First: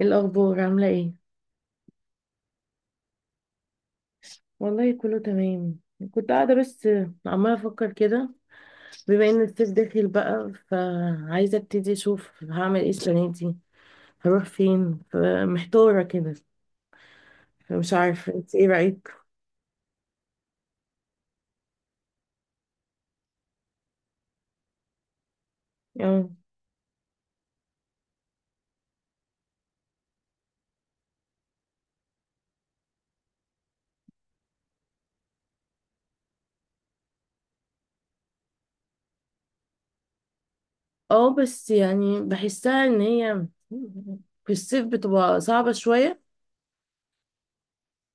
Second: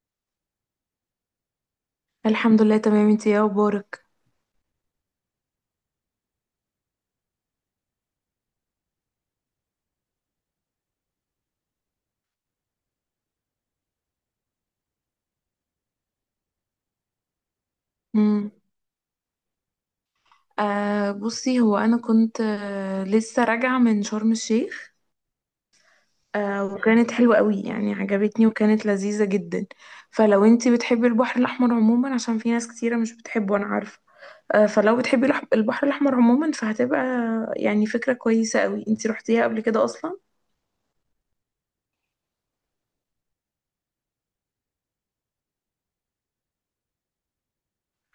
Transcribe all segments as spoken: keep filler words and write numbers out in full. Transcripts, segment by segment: إيه الاخبار؟ عامله ايه؟ الحمد لله، تمام. انتي ايه اخبارك؟ والله كله تمام. كنت قاعده بس عماله افكر كده. بما ان الصيف داخل بقى فعايزه ابتدي اشوف هعمل ايه السنه دي. هروح فين؟ فمحتاره كده. فمش عارفه، امم انت ايه رايك؟ آه بصي هو انا كنت آه لسه راجعه من شرم الشيخ. اه، آه وكانت حلوه قوي، يعني عجبتني وكانت لذيذه جدا. فلو انتي بتحبي البحر الاحمر عموما، عشان في ناس كتيره مش بتحبه انا عارفه. آه فلو بتحبي الح- البحر الاحمر عموما فهتبقى يعني فكره كويسه قوي. انتي روحتيها قبل كده اصلا؟ اه بس يعني بحسها ان هي في الصيف بتبقى صعبه شويه.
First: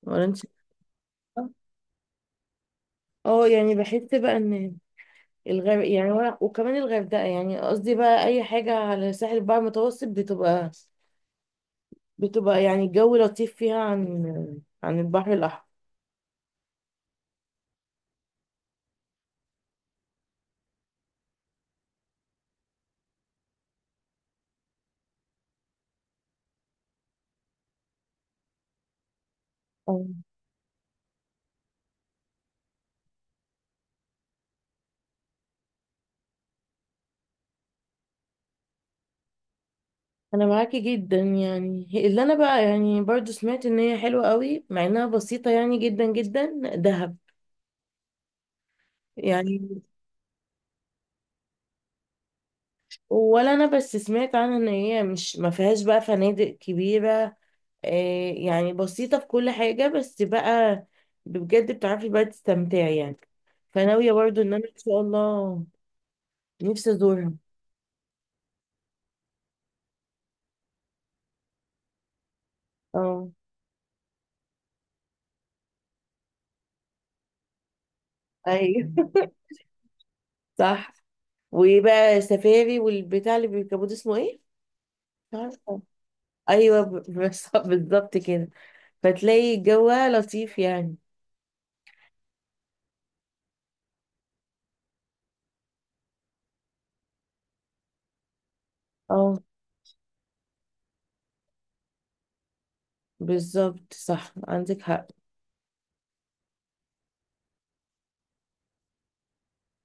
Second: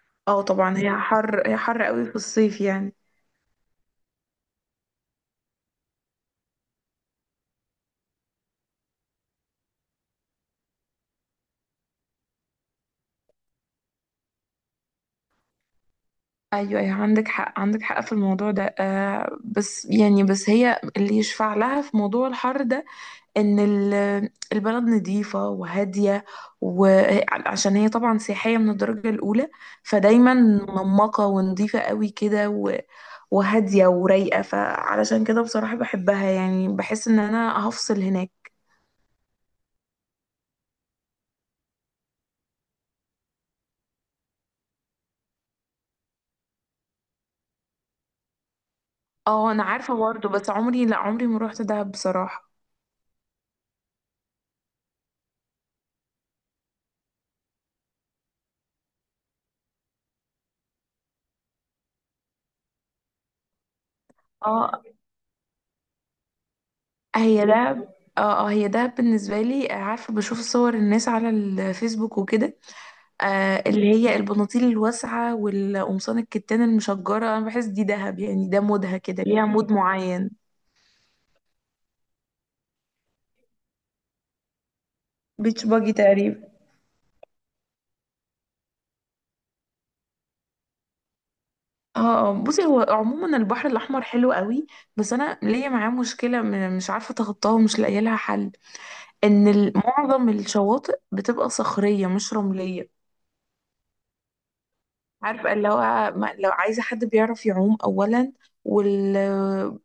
ولا انت اه طبعا، هي حر شايفة؟ هي حر قوي في الصيف يعني. اه يعني بحس بقى ان الغرب يعني ولا- وكمان الغردقه، يعني قصدي بقى اي حاجه على ساحل البحر المتوسط بتبقى بتبقى يعني الجو لطيف فيها عن عن البحر الأحمر. ايوه، ايوه، عندك حق، عندك حق في الموضوع ده. آه بس يعني بس هي اللي يشفع لها في موضوع الحر ده، ان ال- البلد نظيفه وهاديه، وعشان هي طبعا سياحيه من الدرجه الاولى، أه. فدايما منمقه ونظيفه قوي كده و- وهاديه ورايقه. فعلشان كده بصراحه بحبها، يعني بحس ان انا هفصل هناك. انا معاكي جدا يعني. اللي انا بقى يعني برضو سمعت ان هي حلوة قوي، مع انها بسيطة يعني، جدا جدا دهب اه انا يعني. عارفه برضه، بس عمري، لا، عمري ما روحت دهب بصراحه. ولا انا بس سمعت عنها ان هي مش ما فيهاش بقى فنادق كبيرة. آه، يعني بسيطة في كل حاجة، بس بقى بجد بتعرفي بقى تستمتعي يعني. فناوية برضو ان انا ان اه شاء الله نفسي ازورها. هي ده. اه، اه، هي ده بالنسبة لي. آه، عارفة بشوف صور الناس على الفيسبوك وكده. اه، آه اللي هي البناطيل الواسعة والقمصان الكتان المشجرة، انا بحس دي دهب يعني، ده مودها ايوه. كده، ليها مود معين. صح. وبقى سفاري والبتاع اللي بيركبوه ده اسمه ايه؟ مش بيتش عارفة. باجي تقريبا. ايوه، ب- بس- بالظبط كده. فتلاقي جوها لطيف يعني. اه، اه، بصي هو عموما البحر الأحمر حلو قوي، بس أنا ليا معاه مشكلة م- مش عارفة أتخطاها ومش لاقية لها حل. اه إن ال- معظم الشواطئ بتبقى صخرية مش رملية. بالظبط، صح، عندك حق. عارفة اللي هو، ما- لو عايزة حد بيعرف يعوم أولا، وال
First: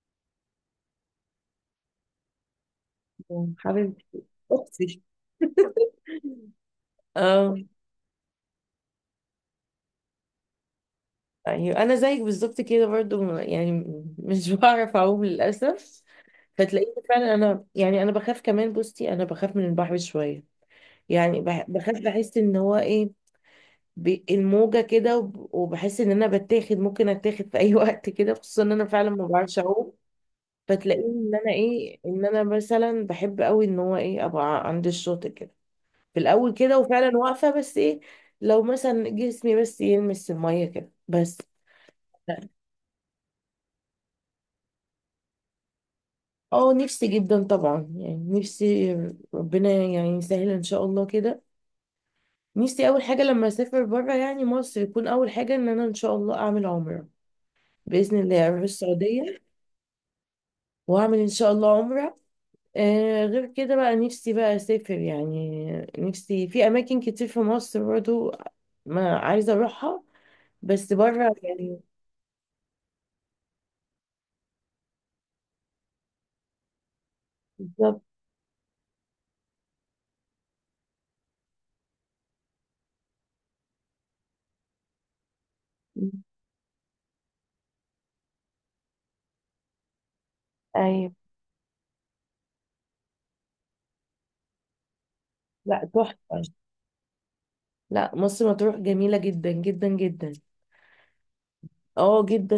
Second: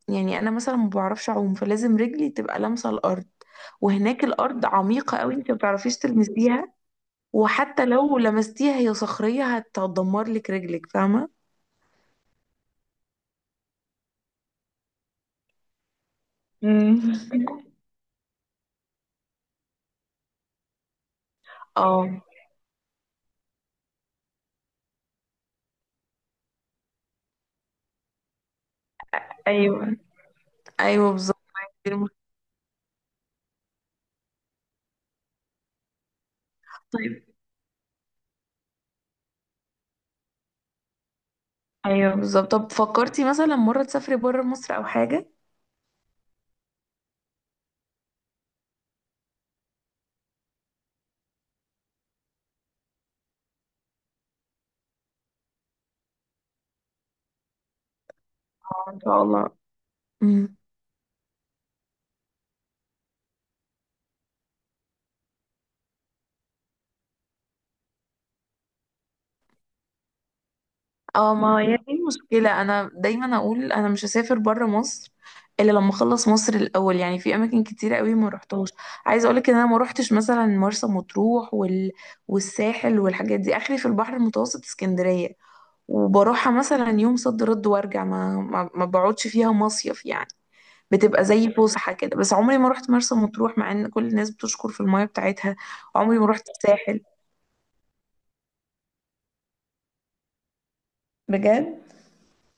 يعني أنا مثلا ما بعرفش أعوم، فلازم رجلي تبقى لامسة الأرض، حبيبتي. وهناك الأرض اختي. عميقة قوي، أنت ما بتعرفيش تلمسيها، اه. وحتى لو لمستيها هي صخرية هتدمر لك رجلك، فاهمة؟ ايوه انا زيك بالظبط كده برضو يعني، مش بعرف اعوم للاسف. فتلاقيني امم. فعلا انا يعني، انا بخاف كمان. بصي انا بخاف من البحر شويه يعني. بح- بخاف، اه. بحس ان هو ايه، ب- الموجه كده، وب- وبحس ان انا بتاخد، ممكن اتاخد في اي وقت كده، خصوصا ان انا فعلا ما بعرفش اعوم. ايوه. فتلاقيني أيوه ان بالظبط، انا دي ايه، المشكلة. ان انا مثلا بحب قوي ان هو ايه، ابقى عند الشاطئ كده. في الاول كده وفعلا طيب. واقفه، بس ايه، لو مثلا جسمي بس يلمس الميه كده بس. أيوه بالظبط، طب فكرتي مثلا مرة تسافري بره مصر أو حاجة؟ اه نفسي جدا طبعا يعني، نفسي ربنا يعني يسهل ان شاء الله كده. نفسي اول حاجه لما اسافر بره يعني مصر، يكون اول حاجه ان انا ان شاء الله اعمل عمره. باذن الله اروح آه، ان شاء السعوديه الله. مم. واعمل ان شاء الله عمره. آه غير كده بقى نفسي بقى اسافر يعني. نفسي في اماكن كتير في مصر برضو ما عايزه اروحها، بس اه، بره ما هي يعني. دي المشكلة. أنا دايما أقول أنا مش هسافر برا مصر إلا لما أخلص مصر الأول، يعني في أماكن كتيرة بالظبط. قوي ما روحتهاش. عايزة أقولك إن أنا ما روحتش مثلا مرسى مطروح وال... والساحل والحاجات دي، آخري في البحر المتوسط اسكندرية، وبروحها مثلا يوم صد رد وأرجع، ما... ما... ما بقعدش فيها مصيف يعني. ايوه. بتبقى زي فسحة كده، بس عمري ما روحت مرسى مطروح مع إن كل الناس بتشكر في المية بتاعتها. لا، عمري ما تحفه. روحت الساحل. لا، مصر مطروح جميله جدا جدا جدا. بجد. اه جدا،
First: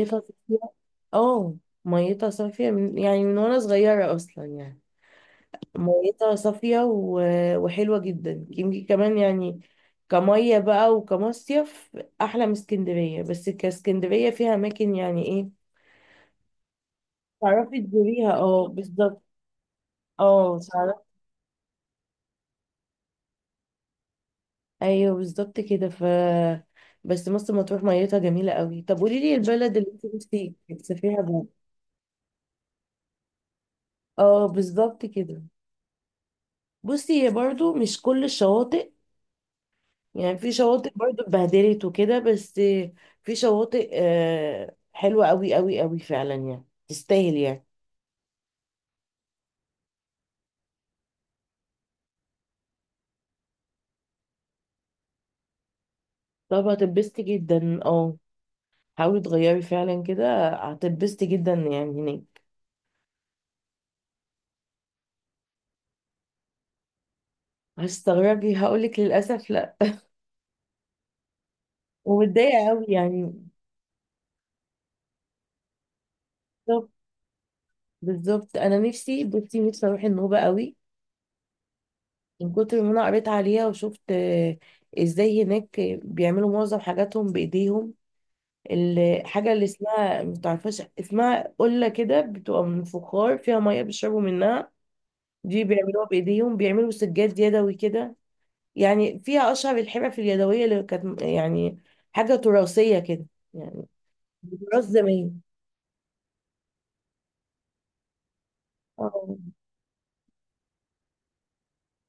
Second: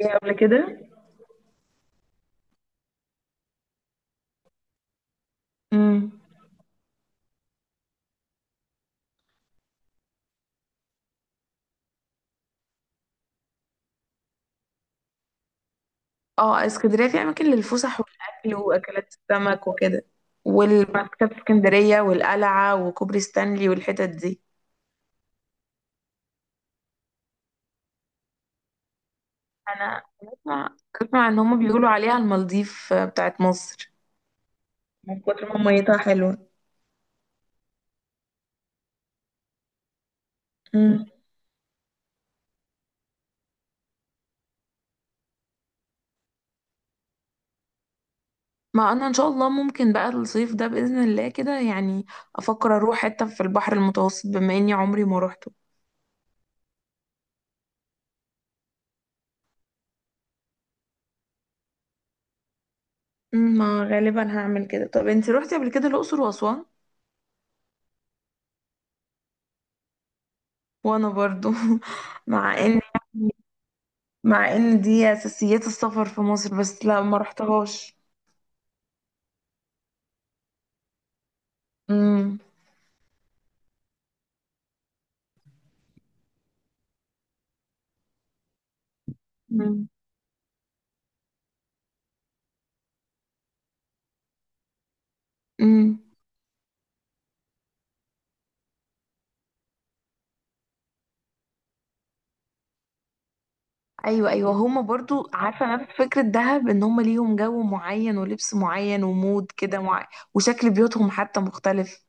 إيه قبل صافيه. كده؟ اه، ميتها صافيه من يعني من وانا صغيره اصلا يعني. مم. ميتها صافية و- وحلوة جدا. يمكن كمان يعني كمية بقى، وكمصيف أحلى من اسكندرية، بس كاسكندرية فيها أماكن يعني إيه اه، اسكندرية فيها أماكن تعرفي للفسح تزوريها. والأكل اه وأكلات بالظبط. السمك وكده، اه تعرفي. وبعد كده في اسكندرية والقلعة وكوبري ستانلي والحتت دي. أيوه بالظبط كده. ف بس مرسى مطروح ميتها جميلة قوي. طب قولي لي البلد اللي أنا انت نفسك بسمع، تسافريها بسمع إن بقى. هما بيقولوا عليها المالديف بتاعت مصر اه بالظبط من كده. كتر ما ميتها حلوة. بصي هي برضو مش كل الشواطئ يعني، في شواطئ مم. برضو اتبهدلت وكده، بس في شواطئ آه، حلوة قوي قوي قوي فعلا يعني، تستاهل يعني. ما أنا إن شاء الله ممكن بقى الصيف ده بإذن الله كده يعني أفكر أروح حتة في البحر المتوسط بما إني عمري ما روحته. طب هتتبسطي جدا، اه. حاولي تغيري فعلا كده، هتتبسطي جدا يعني هناك. مم، ما غالبا هعمل كده. طب انتي روحتي قبل كده الأقصر وأسوان؟ هتستغربي هقولك، للأسف لا. وأنا برضو مع ومتضايقة إن قوي يعني. يعني، مع ان دي اساسيات السفر في مصر، بس بالظبط. لا ما رحتهاش. بالظبط. أنا نفسي، بصي نفسي أروح النوبة قوي، امم. من كتر ما أنا قريت عليها وشفت آه، إزاي هناك بيعملوا معظم حاجاتهم بإيديهم. الحاجة اللي امم. اسمها متعرفهاش، اسمها قلة كده، بتبقى من فخار فيها مية بيشربوا منها، دي أمم. بيعملوها بإيديهم. بيعملوا سجاد يدوي كده. يعني فيها أشهر الحرف اليدوية اللي كانت يعني حاجة تراثية كده يعني، ايوه، ايوه، هما تراث برضو زمان. عارفه نفس فكره دهب، ان هما ليهم جو معين ولبس معين اه ومود كده معين، وشكل بيوتهم حتى مختلف.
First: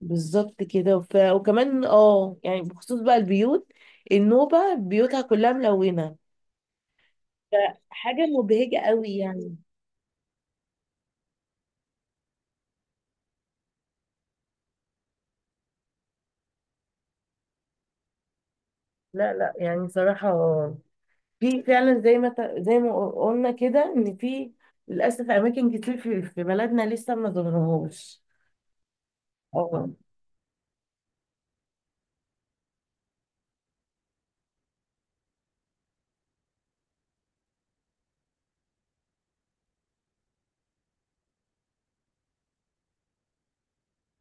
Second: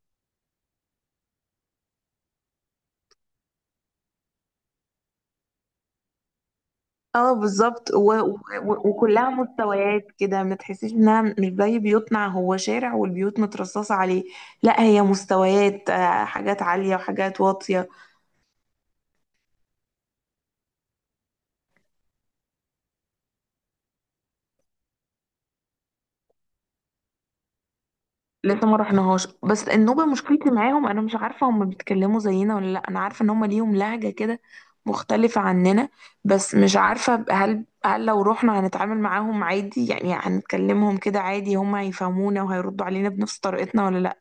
بالظبط كده. ف... وكمان اه يعني بخصوص بقى البيوت، النوبة بيوتها كلها ملونة، اه بالظبط، و... فحاجة و... مبهجة قوي وكلها يعني. مستويات كده، ما تحسيش انها مش زي بيوتنا، هو شارع والبيوت مترصصه عليه. لا هي مستويات، آه، حاجات عاليه وحاجات واطيه. لا لا يعني صراحة، في فعلا زي ما ت- زي ما قلنا كده، ان في للاسف اماكن كتير في في بلدنا لسه ما ظهرهوش. لسه ما رحناهاش. بس اه، النوبة مشكلتي معاهم انا مش عارفة هم بيتكلموا زينا ولا لا. انا عارفة ان هم ليهم لهجة كده مختلفة عننا، بس مش عارفة، هل هل لو رحنا هنتعامل معاهم عادي، يعني هنتكلمهم كده عادي، هم هيفهمونا وهيردوا علينا بنفس طريقتنا ولا لا؟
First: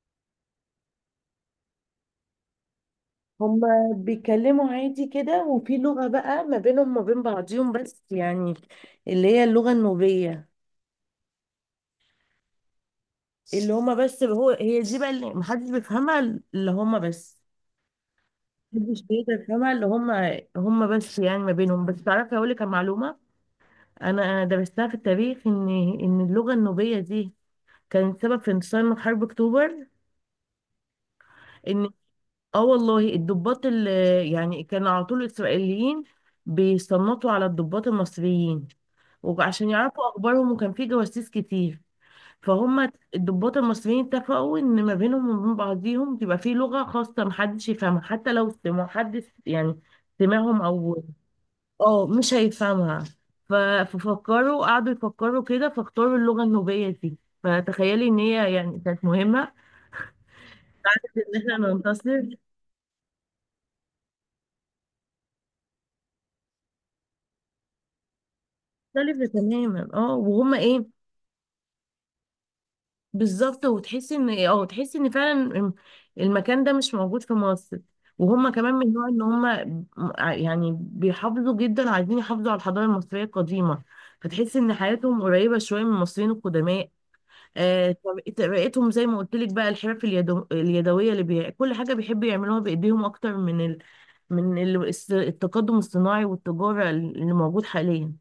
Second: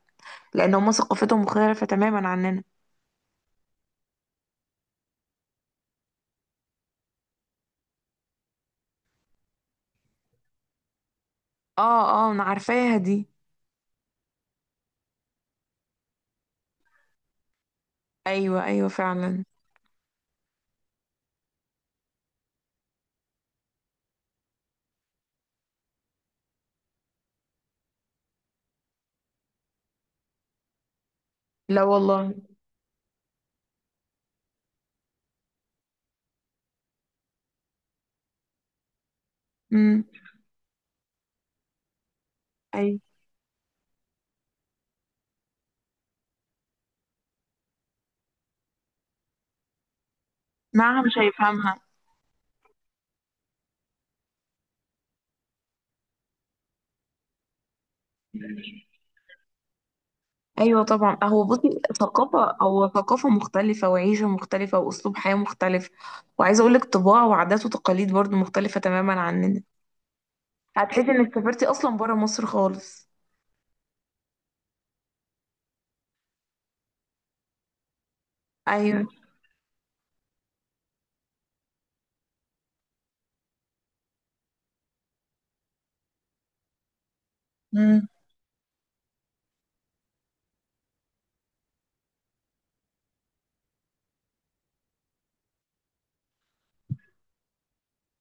لان هم ثقافتهم مختلفة تماما عننا. هما بيتكلموا عادي كده، وفي لغة بقى ما بينهم وما بين بعضيهم بس يعني، اللي هي اللغة النوبية. اه، اه، انا عارفاها دي. اللي هما بس هو هي دي بقى اللي محدش بيفهمها. اللي هما بس ايوه، ايوه، محدش بيقدر فعلا. يفهمها. اللي هما هما بس يعني ما بينهم بس. تعرفي اقول لك على معلومة، انا درستها في التاريخ، ان ان اللغة النوبية دي كانت سبب في انتصار حرب اكتوبر. لا ان والله. اه والله الضباط اللي يعني، كان على طول الاسرائيليين بيصنطوا على الضباط المصريين، وعشان امم. يعرفوا اخبارهم، وكان في جواسيس كتير. فهم ايوه. الضباط المصريين اتفقوا ان ما بينهم وبين بعضيهم تبقى في لغة خاصة محدش يفهمها، حتى لو ما حدش يعني سمعهم معها او مش هيفهمها. اه مش هيفهمها. ف- ففكروا، قعدوا يفكروا كده، فاختاروا اللغة النوبية دي. فتخيلي ان هي يعني كانت مهمة ايوه طبعا. ان هو احنا بصي ننتصر. ثقافه، او ثقافه مختلفه وعيشه مختلفه واسلوب حياه مختلف، وعايزه اقول لك طباع وعادات وتقاليد برضو مختلفه تماما مختلفة عننا. تماما اه. وهما ايه، هتحسي انك سافرتي اصلا بره مصر خالص. بالظبط. وتحسي ان إيه، اه تحسي ان فعلا المكان ده مش موجود في مصر. وهما كمان من ايوه. النوع ان هما ع- يعني بيحافظوا جدا، عايزين يحافظوا على الحضارة المصرية القديمة. فتحسي ان حياتهم قريبة شوية من المصريين القدماء. آه، امم. طريقة- طريقتهم زي ما قلت لك بقى، الحرف اليدو... اليدوية اللي بي... كل حاجة بيحبوا يعملوها بإيديهم أكتر من ال... من ال... الس- التقدم الصناعي والتجارة اللي موجود حاليا.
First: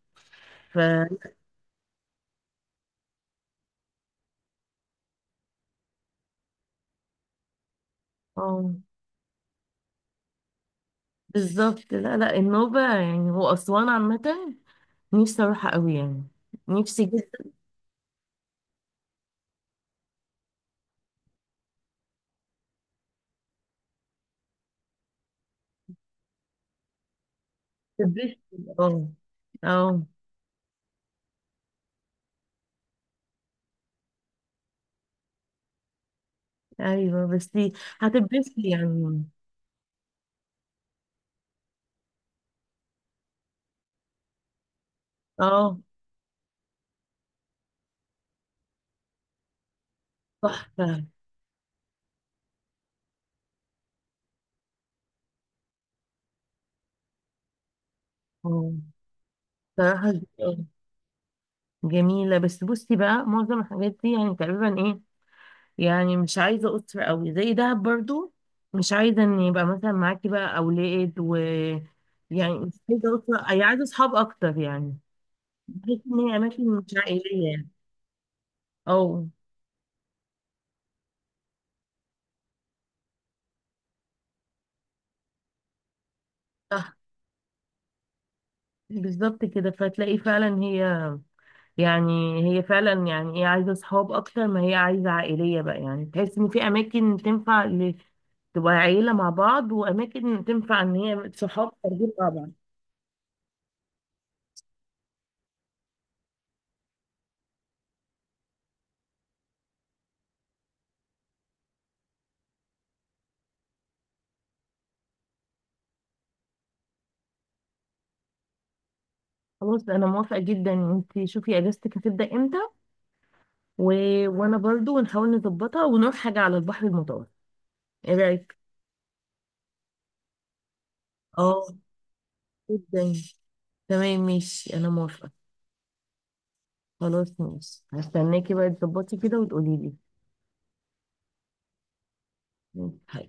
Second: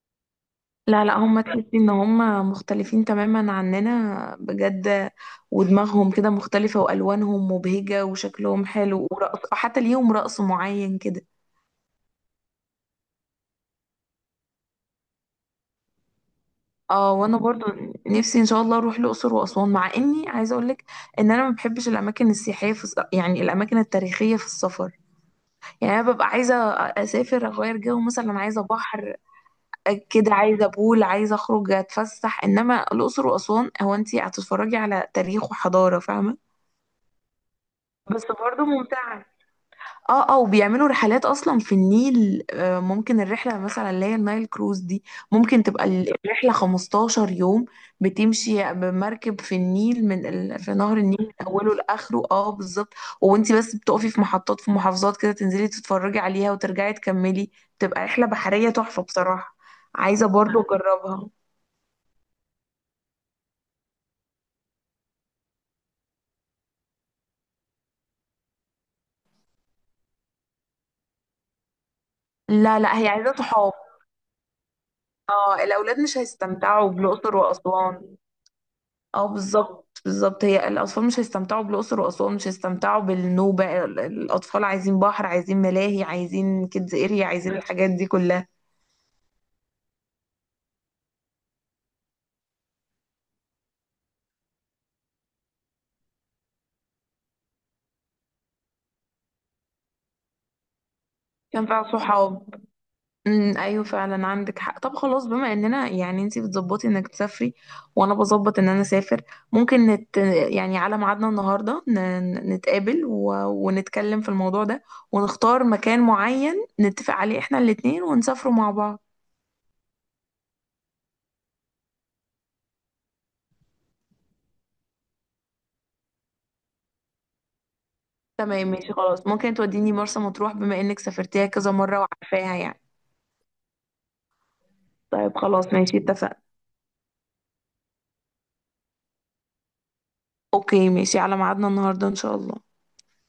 ف لا، لا، هم تحسي ان هم مختلفين تماما عننا بجد، ودماغهم كده مختلفه والوانهم مبهجه وشكلهم اه حلو، ورقص حتى ليهم رقص معين كده. بالظبط. لا لا، النوبة يعني هو أسوان عامة، نفسي أروحها أوي يعني، نفسي اه وانا جدا. برضو نفسي ان شاء الله اروح الاقصر واسوان، مع اني عايزه اقول لك ان انا ما بحبش الاماكن السياحيه في الس- يعني الاماكن التاريخيه في السفر. يعني انا ببقى عايزه اسافر اغير جو، هتتبسطي مثلا عايزه اه. بحر، آه، اه كده عايزه بول، عايزه اخرج اتفسح. انما الاقصر واسوان، هو انت هتتفرجي على تاريخ وحضاره، فاهمه؟ أيوه بس بس برضو هتتبسطي يعني. ممتعه. اه، اه، وبيعملوا رحلات اصلا في النيل. آه، ممكن الرحله مثلا اللي هي النايل كروز دي، ممكن اه تبقى ال- الرحله 15 يوم. بتمشي بمركب في النيل من ال... في نهر تحفة. النيل من اوله لاخره. اه بالظبط. وانتي بس بتقفي في محطات في محافظات كده، تنزلي تتفرجي عليها وترجعي تكملي. بتبقى رحله بحريه اه تحفه بصراحه. صراحة عايزه برضو ج- اجربها. جميلة. بس بصي بقى معظم الحاجات دي يعني تقريبا ايه، يعني مش عايزة أسرة أوي زي دهب برضو. مش عايزة إن يبقى مثلا معاكي بقى أولاد، و يعني مش لا، لا، هي عايزة عايزه أسرة، أي صحاب. عايزة أصحاب أكتر يعني. اه، بحس الاولاد مش إن هي أماكن هيستمتعوا مش بالاقصر عائلية يعني. واسوان. اه، اه بالظبط، بالظبط، هي الاطفال مش هيستمتعوا بالاقصر واسوان، مش هيستمتعوا بالنوبه. ال- الاطفال عايزين بحر، عايزين ملاهي، عايزين كيدز صح. اريا، عايزين الحاجات دي كلها. بالظبط كده. فتلاقي فعلا هي يعني، هي فعلا يعني ايه، عايزه اصحاب اكتر ما هي عايزه عائليه بقى يعني، تحس ان في اماكن تنفع ل- تبقى عيله مع بعض، واماكن تنفع ان هي كان صحاب فيها خارجين مع بعض. صحاب. امم، ايوه فعلا، عندك حق. طب خلاص، بما اننا يعني انتي بتظبطي انك تسافري وانا بظبط ان انا اسافر، ممكن نت يعني على ميعادنا النهارده ن... ن- نتقابل و... ونتكلم في الموضوع ده، ونختار مكان معين نتفق عليه احنا الاتنين ونسافروا مع بعض. خلاص، انا موافقه جدا. انت شوفي اجازتك هتبدا امتى، و... وانا برضو نحاول نظبطها ونروح حاجه على البحر المتوسط. ايه رايك؟ تمام ماشي خلاص، ممكن توديني مرسى مطروح بما انك سافرتيها اه كذا مرة وعارفاها يعني؟ جدا. تمام ماشي، انا موافقه. طيب خلاص ماشي، اتفقنا. خلاص ماشي، هستناكي بقى تظبطي كده وتقولي لي. اوكي ماشي، على ميعادنا النهاردة ان شاء الله. ماشي.